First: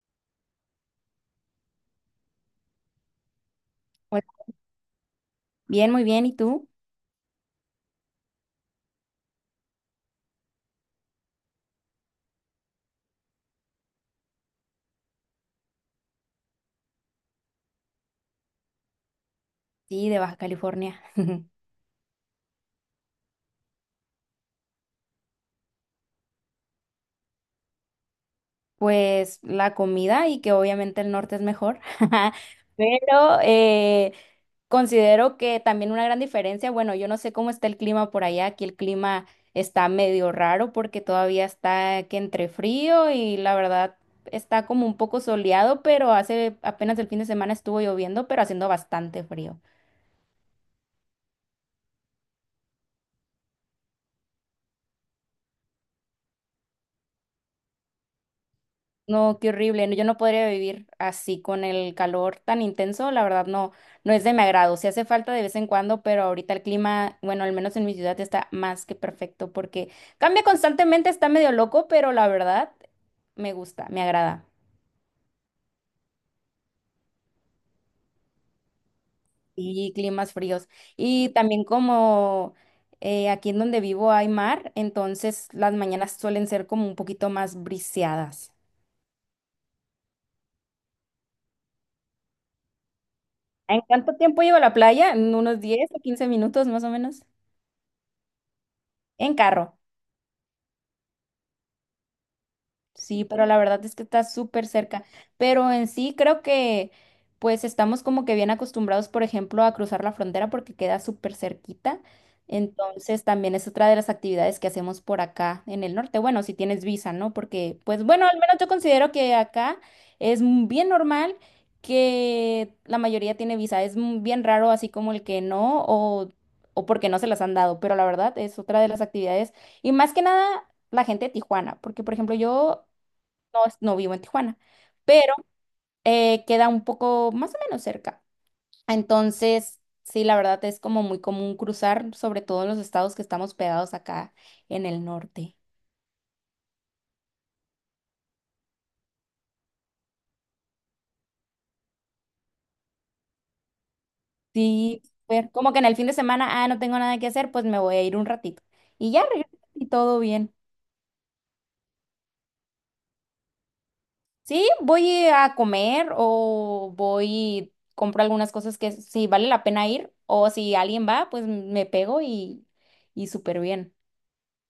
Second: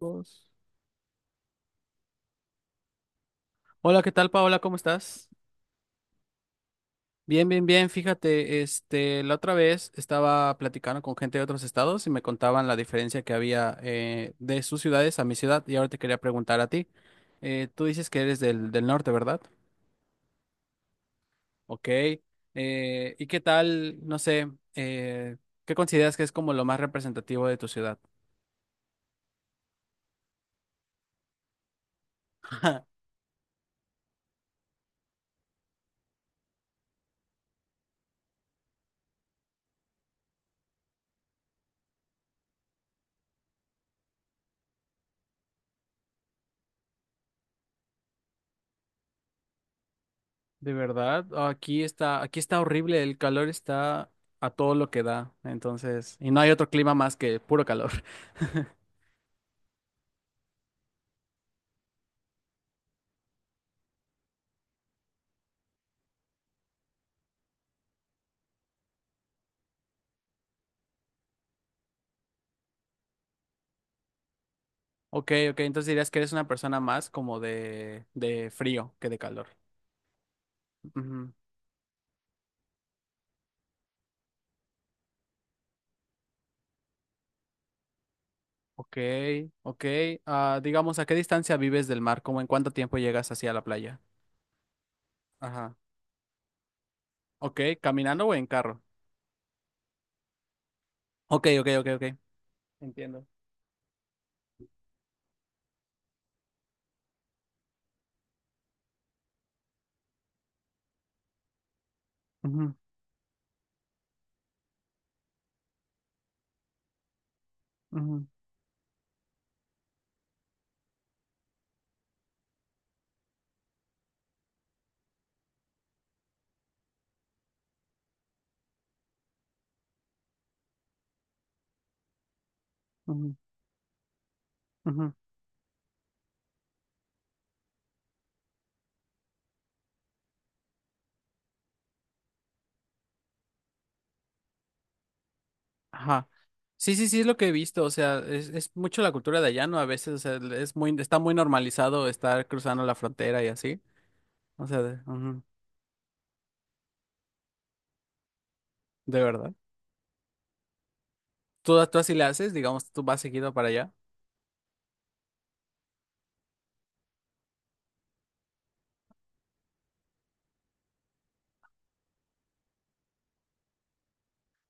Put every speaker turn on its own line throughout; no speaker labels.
Dos. Hola, ¿qué
Hola.
tal, Paola? ¿Cómo estás?
Bien, muy bien. ¿Y tú?
Bien, bien, bien. Fíjate, este, la otra vez estaba platicando con gente de otros estados y me contaban la diferencia que había de sus ciudades a mi ciudad. Y ahora te quería preguntar a ti. Tú dices que eres del norte, ¿verdad?
Sí, de Baja California.
Ok. ¿Y qué tal, no sé, eh, qué consideras que es como lo más representativo de tu ciudad?
Pues la comida y que obviamente el norte es mejor, pero considero que también una gran diferencia, bueno, yo no sé cómo está el clima por allá, aquí el clima está medio raro porque todavía está que entre frío y la verdad está como un poco soleado, pero hace apenas el fin de semana estuvo lloviendo, pero haciendo bastante frío.
De verdad, aquí está horrible, el calor está a todo lo que da, entonces, y no hay otro clima más que puro calor.
No, qué horrible. No, yo no podría vivir así con el calor tan intenso. La verdad, no, no es de mi agrado. Sí hace falta de vez en cuando, pero ahorita el clima, bueno, al menos en mi ciudad está más que perfecto porque cambia constantemente, está medio loco, pero la verdad me gusta, me agrada.
Ok, ok, entonces dirías que eres una persona más como de frío que de calor.
Y climas fríos. Y
Ujú.
también como aquí en donde vivo hay mar, entonces las mañanas suelen ser como un poquito más briseadas.
Ok, ok, ah, digamos, ¿a qué distancia vives del mar? ¿Cómo en cuánto tiempo llegas hacia la
¿En
playa?
cuánto tiempo llevo a la playa? En unos
Ajá.
10 o 15 minutos más o menos.
Ok, ¿caminando o en carro?
En carro.
Ok, ok, ok, ok.
Sí,
Entiendo.
pero la verdad es que está súper cerca. Pero en sí creo que pues estamos como que bien acostumbrados, por ejemplo, a cruzar la frontera porque queda súper cerquita.
Ujú,
Entonces también es otra de las actividades que hacemos por acá en el norte. Bueno, si tienes visa, ¿no? Porque pues
ujú,
bueno, al menos yo considero que acá es bien normal que la mayoría tiene visa. Es bien raro así como el que no o porque no se las han dado. Pero la verdad es otra de las actividades. Y más que nada la gente de Tijuana, porque por ejemplo yo
ujú,
no, no vivo en Tijuana,
ujú.
pero queda un poco más o menos cerca. Entonces, sí, la verdad es como muy común cruzar, sobre todo en los estados que estamos pegados acá en el norte.
Ajá. Sí, sí, sí, es lo que he visto, o sea, es mucho la cultura de allá, ¿no? A veces, o sea, es muy, está muy normalizado estar cruzando la frontera y así, o sea, de,
Sí,
ujú,
ver, como que en el fin de semana, ah, no tengo nada que hacer, pues me voy a ir un ratito. Y
de
ya regreso
verdad.
y todo bien.
¿Tú así le haces, digamos, tú vas seguido para allá?
Sí, voy a comer o voy, compro algunas cosas que sí vale la pena ir, o si alguien va, pues me pego y súper bien.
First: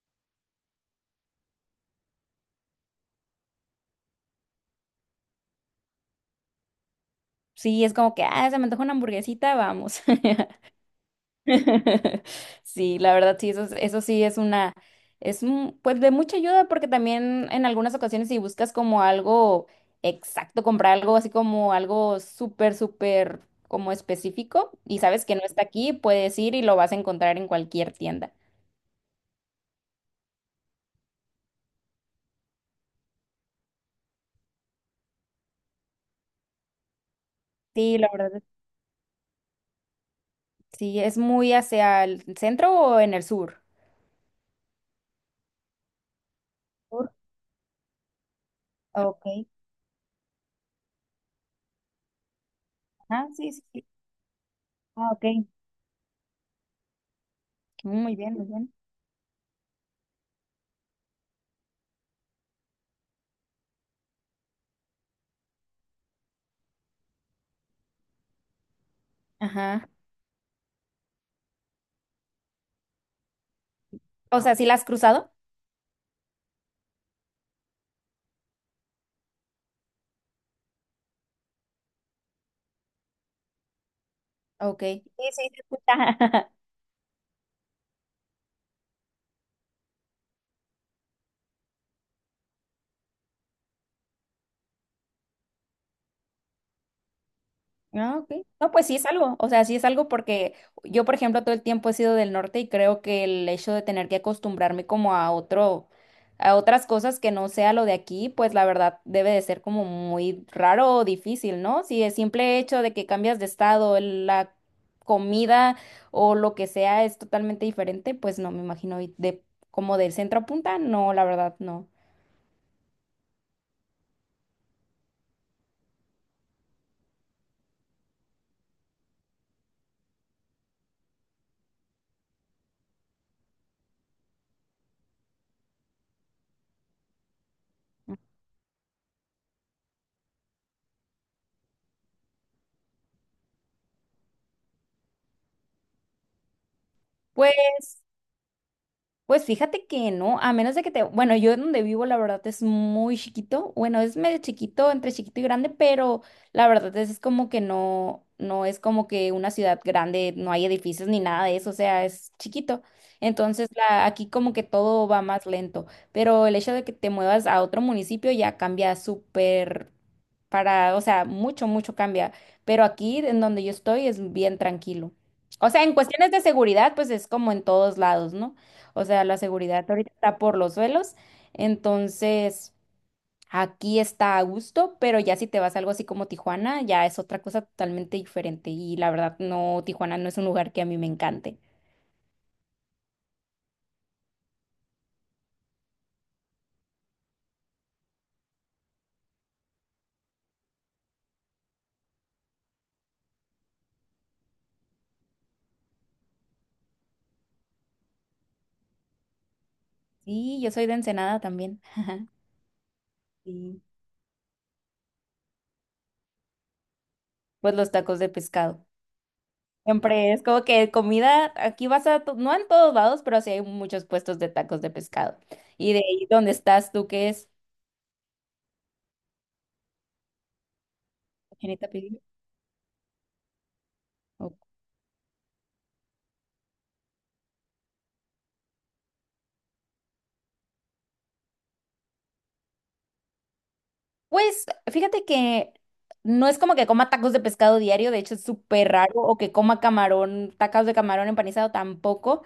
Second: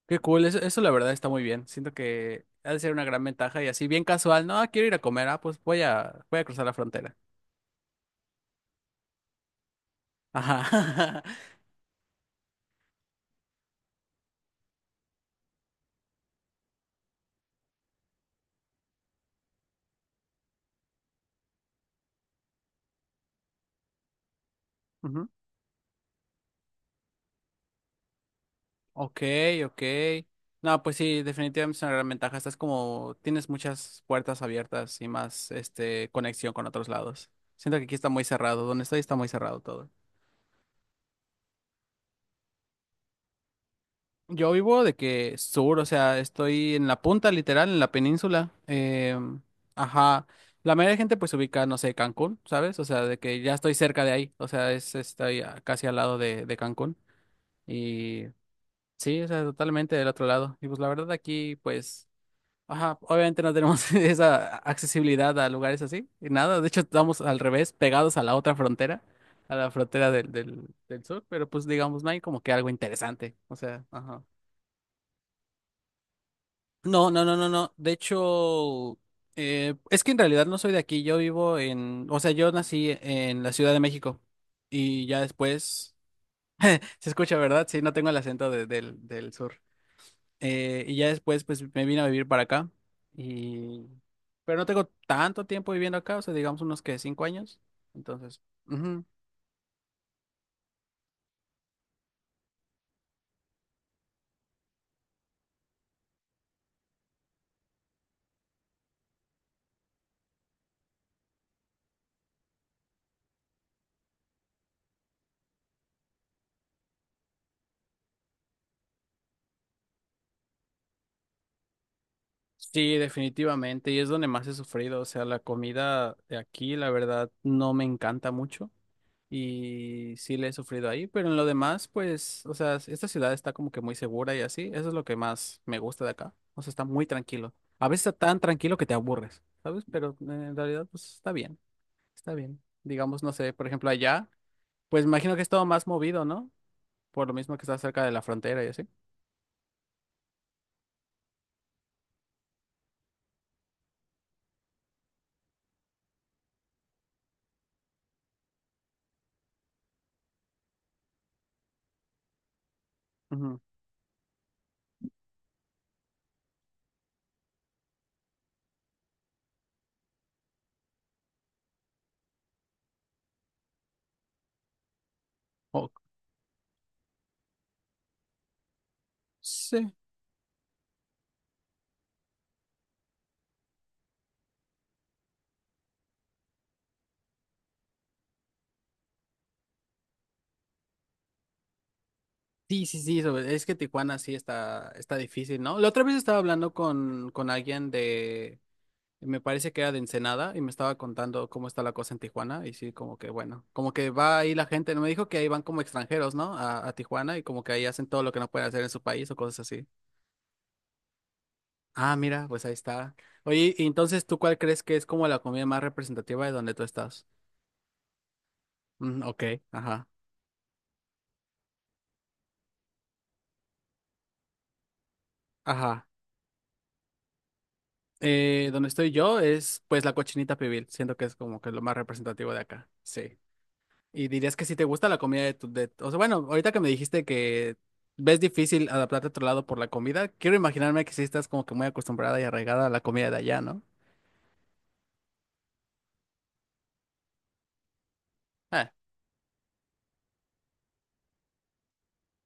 Qué cool, eso la verdad está muy bien, siento que ha de ser una gran ventaja y así, bien casual, no, ah, quiero ir a comer, ah, pues voy a, voy a cruzar la frontera.
Sí, es como que, ah, se me antoja una hamburguesita, vamos.
Ajá.
Sí, la verdad, sí, eso, eso sí es una, pues de mucha ayuda porque también en algunas ocasiones si buscas como algo exacto, comprar algo así como algo súper, súper como específico y sabes
Ujú.
que no está aquí, puedes ir y lo vas a encontrar en cualquier tienda.
Ok, ok. No, pues sí, definitivamente es una gran ventaja. Estás como, tienes muchas puertas abiertas y más, este, conexión con otros lados. Siento que aquí
Sí,
está
la
muy
verdad,
cerrado. Donde estoy está muy cerrado todo.
sí, es muy hacia el centro o en el sur.
Yo vivo de que sur, o sea, estoy en la
Sur,
punta, literal, en la península. Em,
ok.
ajá. La mayoría de gente pues se ubica, no sé, Cancún, ¿sabes? O sea, de
Ah,
que
sí,
ya
sí,
estoy
sí.
cerca de ahí. O sea, es,
Ah, ok.
estoy a- casi al lado de Cancún.
Mm, muy
Y
bien, muy bien.
sí, o sea, totalmente del otro lado. Y pues la verdad aquí, pues. Ajá, obviamente no tenemos esa accesibilidad a lugares así, y nada, de hecho estamos al revés, pegados a la otra frontera, a la
Ajá.
frontera del sur, pero pues digamos, no hay como que algo interesante, o sea, ajá.
O sea, ¿sí la has cruzado?
No, no, no, no, no, de hecho, es que en realidad no soy de aquí, yo vivo en, o sea, yo nací en la Ciudad de México,
Ok. Sí,
y ya
sí, se escucha.
después, se escucha, ¿verdad? Sí, no tengo el acento de- del sur. Y ya después, pues me vine a vivir para acá. Y... Pero no tengo tanto tiempo viviendo acá, o sea, digamos unos que 5 años.
Ah, ok.
Entonces,
No, pues sí
ujú.
es algo. O sea, sí es algo porque yo, por ejemplo, todo el tiempo he sido del norte y creo que el hecho de tener que acostumbrarme como a otro, a otras cosas que no sea lo de aquí, pues la verdad debe de ser como muy raro o difícil, ¿no? Si el simple hecho de que cambias de estado, la comida o lo que sea es totalmente diferente, pues no me imagino y de como del centro a punta, no, la verdad no.
Sí, definitivamente. Y es donde más he sufrido. O sea, la comida de aquí, la verdad, no me encanta mucho. Y sí le he sufrido ahí. Pero en lo demás, pues, o sea, esta ciudad está como que muy segura y así. Eso es lo que más me gusta de acá. O sea, está muy tranquilo. A veces está tan tranquilo que te aburres, ¿sabes? Pero en realidad, pues está bien. Está bien. Digamos, no sé, por ejemplo, allá, pues imagino que es todo más movido, ¿no? Por lo
Pues
mismo que está cerca de la frontera y así.
Pues fíjate que no, a menos de que te, bueno, yo donde vivo la verdad es muy chiquito, bueno, es medio chiquito, entre chiquito y grande, pero la verdad es como que no, no es como que una ciudad grande, no hay edificios ni nada de eso, o sea, es chiquito.
Ujú.
Entonces, la, aquí como que todo va más lento, pero el hecho de que te muevas a otro municipio ya cambia súper para, o sea, mucho, mucho cambia, pero aquí en donde yo estoy es bien tranquilo. O sea,
Oh,
en cuestiones de seguridad, pues es como en todos lados, ¿no? O sea, la seguridad
sí.
ahorita está por los suelos. Entonces, aquí está a gusto, pero ya si te vas a algo así como Tijuana, ya es otra cosa totalmente diferente. Y la verdad, no, Tijuana no es un lugar que a mí me encante.
Sí, sí, sí, sobre- es que Tijuana sí está, está difícil, ¿no? La otra vez estaba hablando con alguien de, me parece que era de Ensenada y me estaba contando cómo está la cosa en Tijuana y sí, como que bueno, como que va ahí la gente, no me dijo que ahí van como extranjeros, ¿no? A Tijuana y como que ahí hacen todo lo que no pueden hacer en su país o cosas así.
Sí, yo soy de Ensenada también.
Ah, mira, pues ahí está. Oye,
Sí.
y entonces, ¿tú cuál crees que es como la comida más representativa de donde tú estás?
Pues los tacos de pescado.
Mm, ok, ajá,
Siempre es como que comida, aquí vas a, no en todos lados, pero sí hay muchos puestos de tacos de pescado. ¿Y de
ajá.
ahí dónde estás tú? ¿Qué es?
Donde estoy yo es pues la cochinita pibil, siento que es como que lo
¿Genita
más
pibil?
representativo de acá, sí. Y dirías que si te gusta la comida de tu... De, o sea, bueno, ahorita que me dijiste que ves difícil adaptarte a otro lado por la comida, quiero imaginarme que sí estás como que muy acostumbrada y arraigada a la comida de allá, ¿no?
Pues fíjate que no es como que coma tacos de pescado diario, de hecho es súper
Ah,
raro, o que coma camarón, tacos de camarón empanizado tampoco,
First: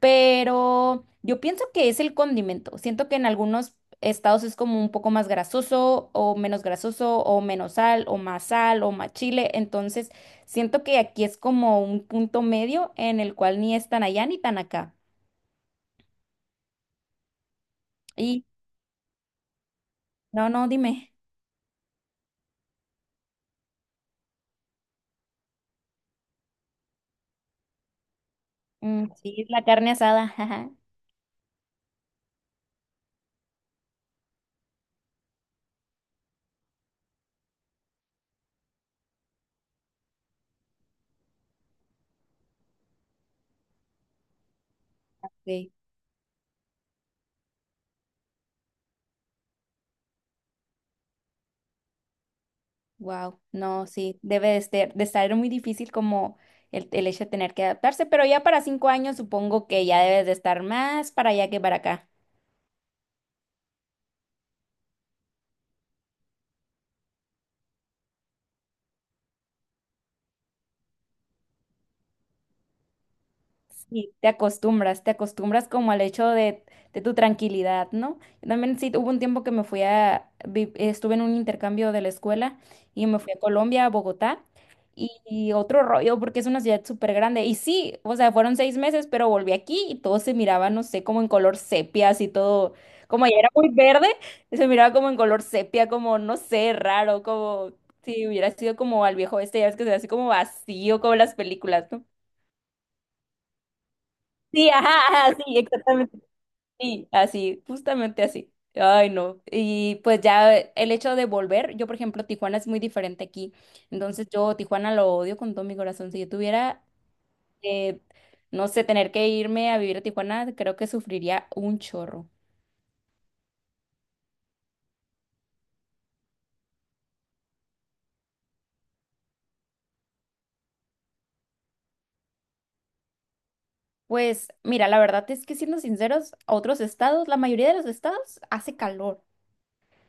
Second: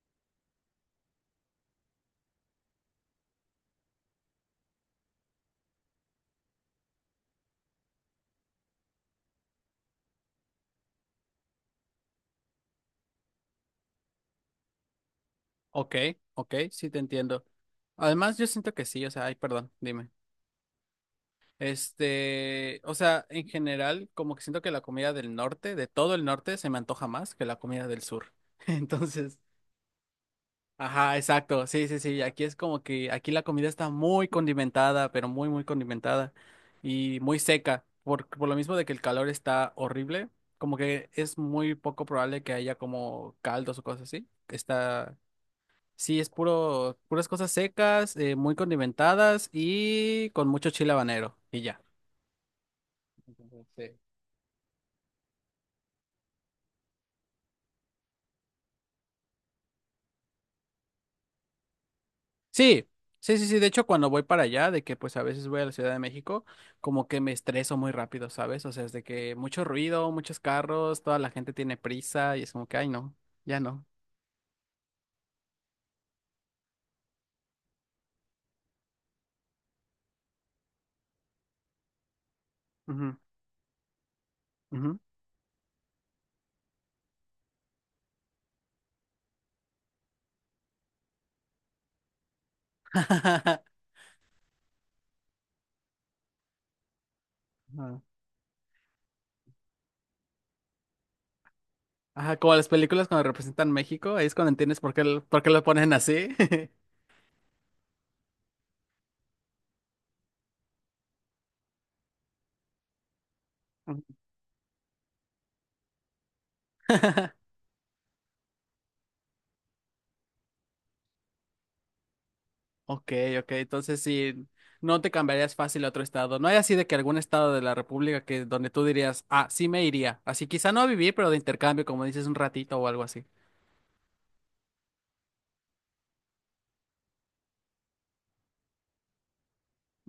pero yo pienso que es el condimento. Siento que en algunos estados es como un poco más grasoso o menos sal o más chile, entonces siento que aquí es como un punto medio en el cual ni es tan allá ni tan acá.
ok, ok, sí te entiendo. Además,
Y
yo siento que sí, o sea, ay, perdón, dime.
no, no, dime.
Este, o sea, en general, como que siento que la comida del norte, de todo el norte, se me antoja más que la comida del sur.
Mm,
Entonces,
sí, la carne asada, ajá.
ajá, exacto. Sí, sí, sí. Aquí es como que aquí la comida está muy condimentada, pero muy condimentada y muy seca. Por lo mismo de que el calor está horrible, como que es muy poco probable que haya como caldos o cosas así. Está,
Sí.
sí, es puro, puras cosas secas, muy condimentadas y con mucho chile habanero y ya.
Wow,
Entonces,
no,
sí.
sí, debe de ser, de estar muy difícil como el hecho de tener que adaptarse, pero ya para 5 años supongo que ya debes de estar más para allá que para acá.
Sí, sí, sí, sí. De hecho, cuando voy para allá, de que pues a veces voy a la Ciudad de México, como que me estreso muy rápido, ¿sabes? O sea, es de que mucho ruido, muchos carros, toda la gente tiene prisa y es como que, ay, no, ya no.
Sí, te acostumbras como al hecho de tu tranquilidad, ¿no? Yo también sí, hubo un tiempo que me fui a, estuve en un intercambio de la escuela y
Ujú,
me fui a Colombia, a Bogotá,
ujú.
y otro rollo porque es una ciudad súper grande. Y sí, o sea, fueron 6 meses, pero volví aquí y todo se miraba, no sé, como en color sepia, así todo, como ya era muy verde, se miraba como en color sepia, como, no sé, raro, como
Ajá,
si hubiera sido como al viejo este, ya ves que se ve así como vacío, como las películas, ¿no?
ajá, como las películas cuando representan México, ahí es cuando
Sí,
entiendes
ajá, ajá,
por qué
sí,
lo ponen
exactamente.
así.
Sí, así, justamente así. Ay, no. Y pues ya el hecho de volver, yo por ejemplo, Tijuana es muy diferente aquí.
Ujú.
Entonces yo Tijuana lo odio con todo mi corazón. Si yo tuviera, eh, no sé, tener que irme a vivir a Tijuana, creo que sufriría un chorro.
Ok, ok, entonces sí, no te cambiarías fácil a otro estado. No hay así de que algún estado de la República que donde tú dirías, ah, sí me iría. Así quizá no a vivir, pero de intercambio, como dices, un ratito o algo así.
Pues mira, la verdad es que siendo sinceros, a otros estados, la mayoría de los estados hace calor.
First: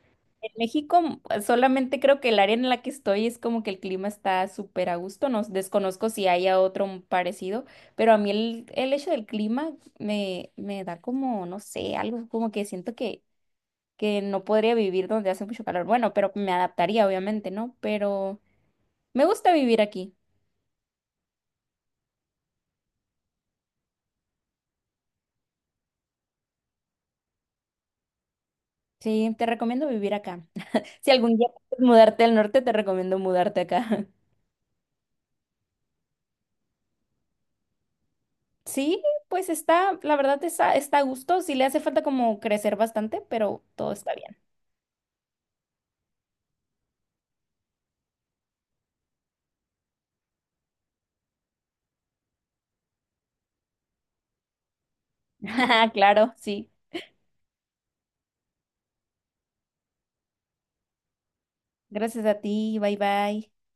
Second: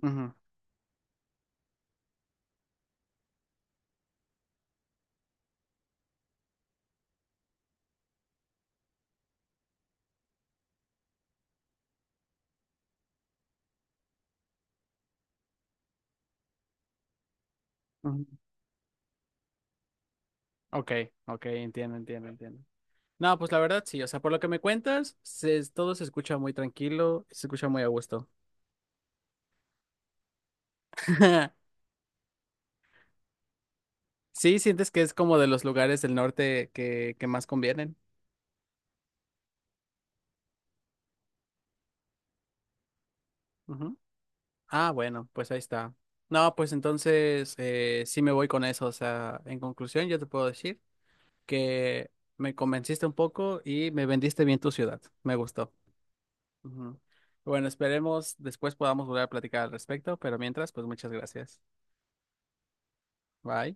Ujú,
México, pues, solamente creo que el área en la que estoy es como que el clima está súper a gusto. No desconozco si haya otro parecido, pero a mí el hecho del clima me da como, no sé, algo como que siento que no podría vivir donde hace mucho calor. Bueno, pero me adaptaría, obviamente, ¿no?
ujú.
Pero me gusta vivir aquí.
Ok, ok, entiendo, entiendo, entiendo. No, pues la verdad sí, o sea, por lo que me cuentas, se- todo se escucha muy tranquilo, se escucha muy a gusto.
Sí, te recomiendo vivir acá. Si algún día quieres mudarte al norte, te recomiendo mudarte acá.
Sí, sientes que es como de los lugares del norte que más convienen.
Sí, pues está, la verdad está a gusto. Sí le hace falta como crecer bastante, pero todo está bien.
Ah, bueno, pues ahí está. No, pues entonces sí me voy con eso. O sea, en conclusión, yo te puedo decir que me convenciste un poco y me vendiste bien tu ciudad. Me gustó.
Claro, sí.
Ujú. Bueno, esperemos después podamos volver a platicar al respecto, pero mientras, pues muchas gracias.
Gracias a ti. Bye bye.
Bye.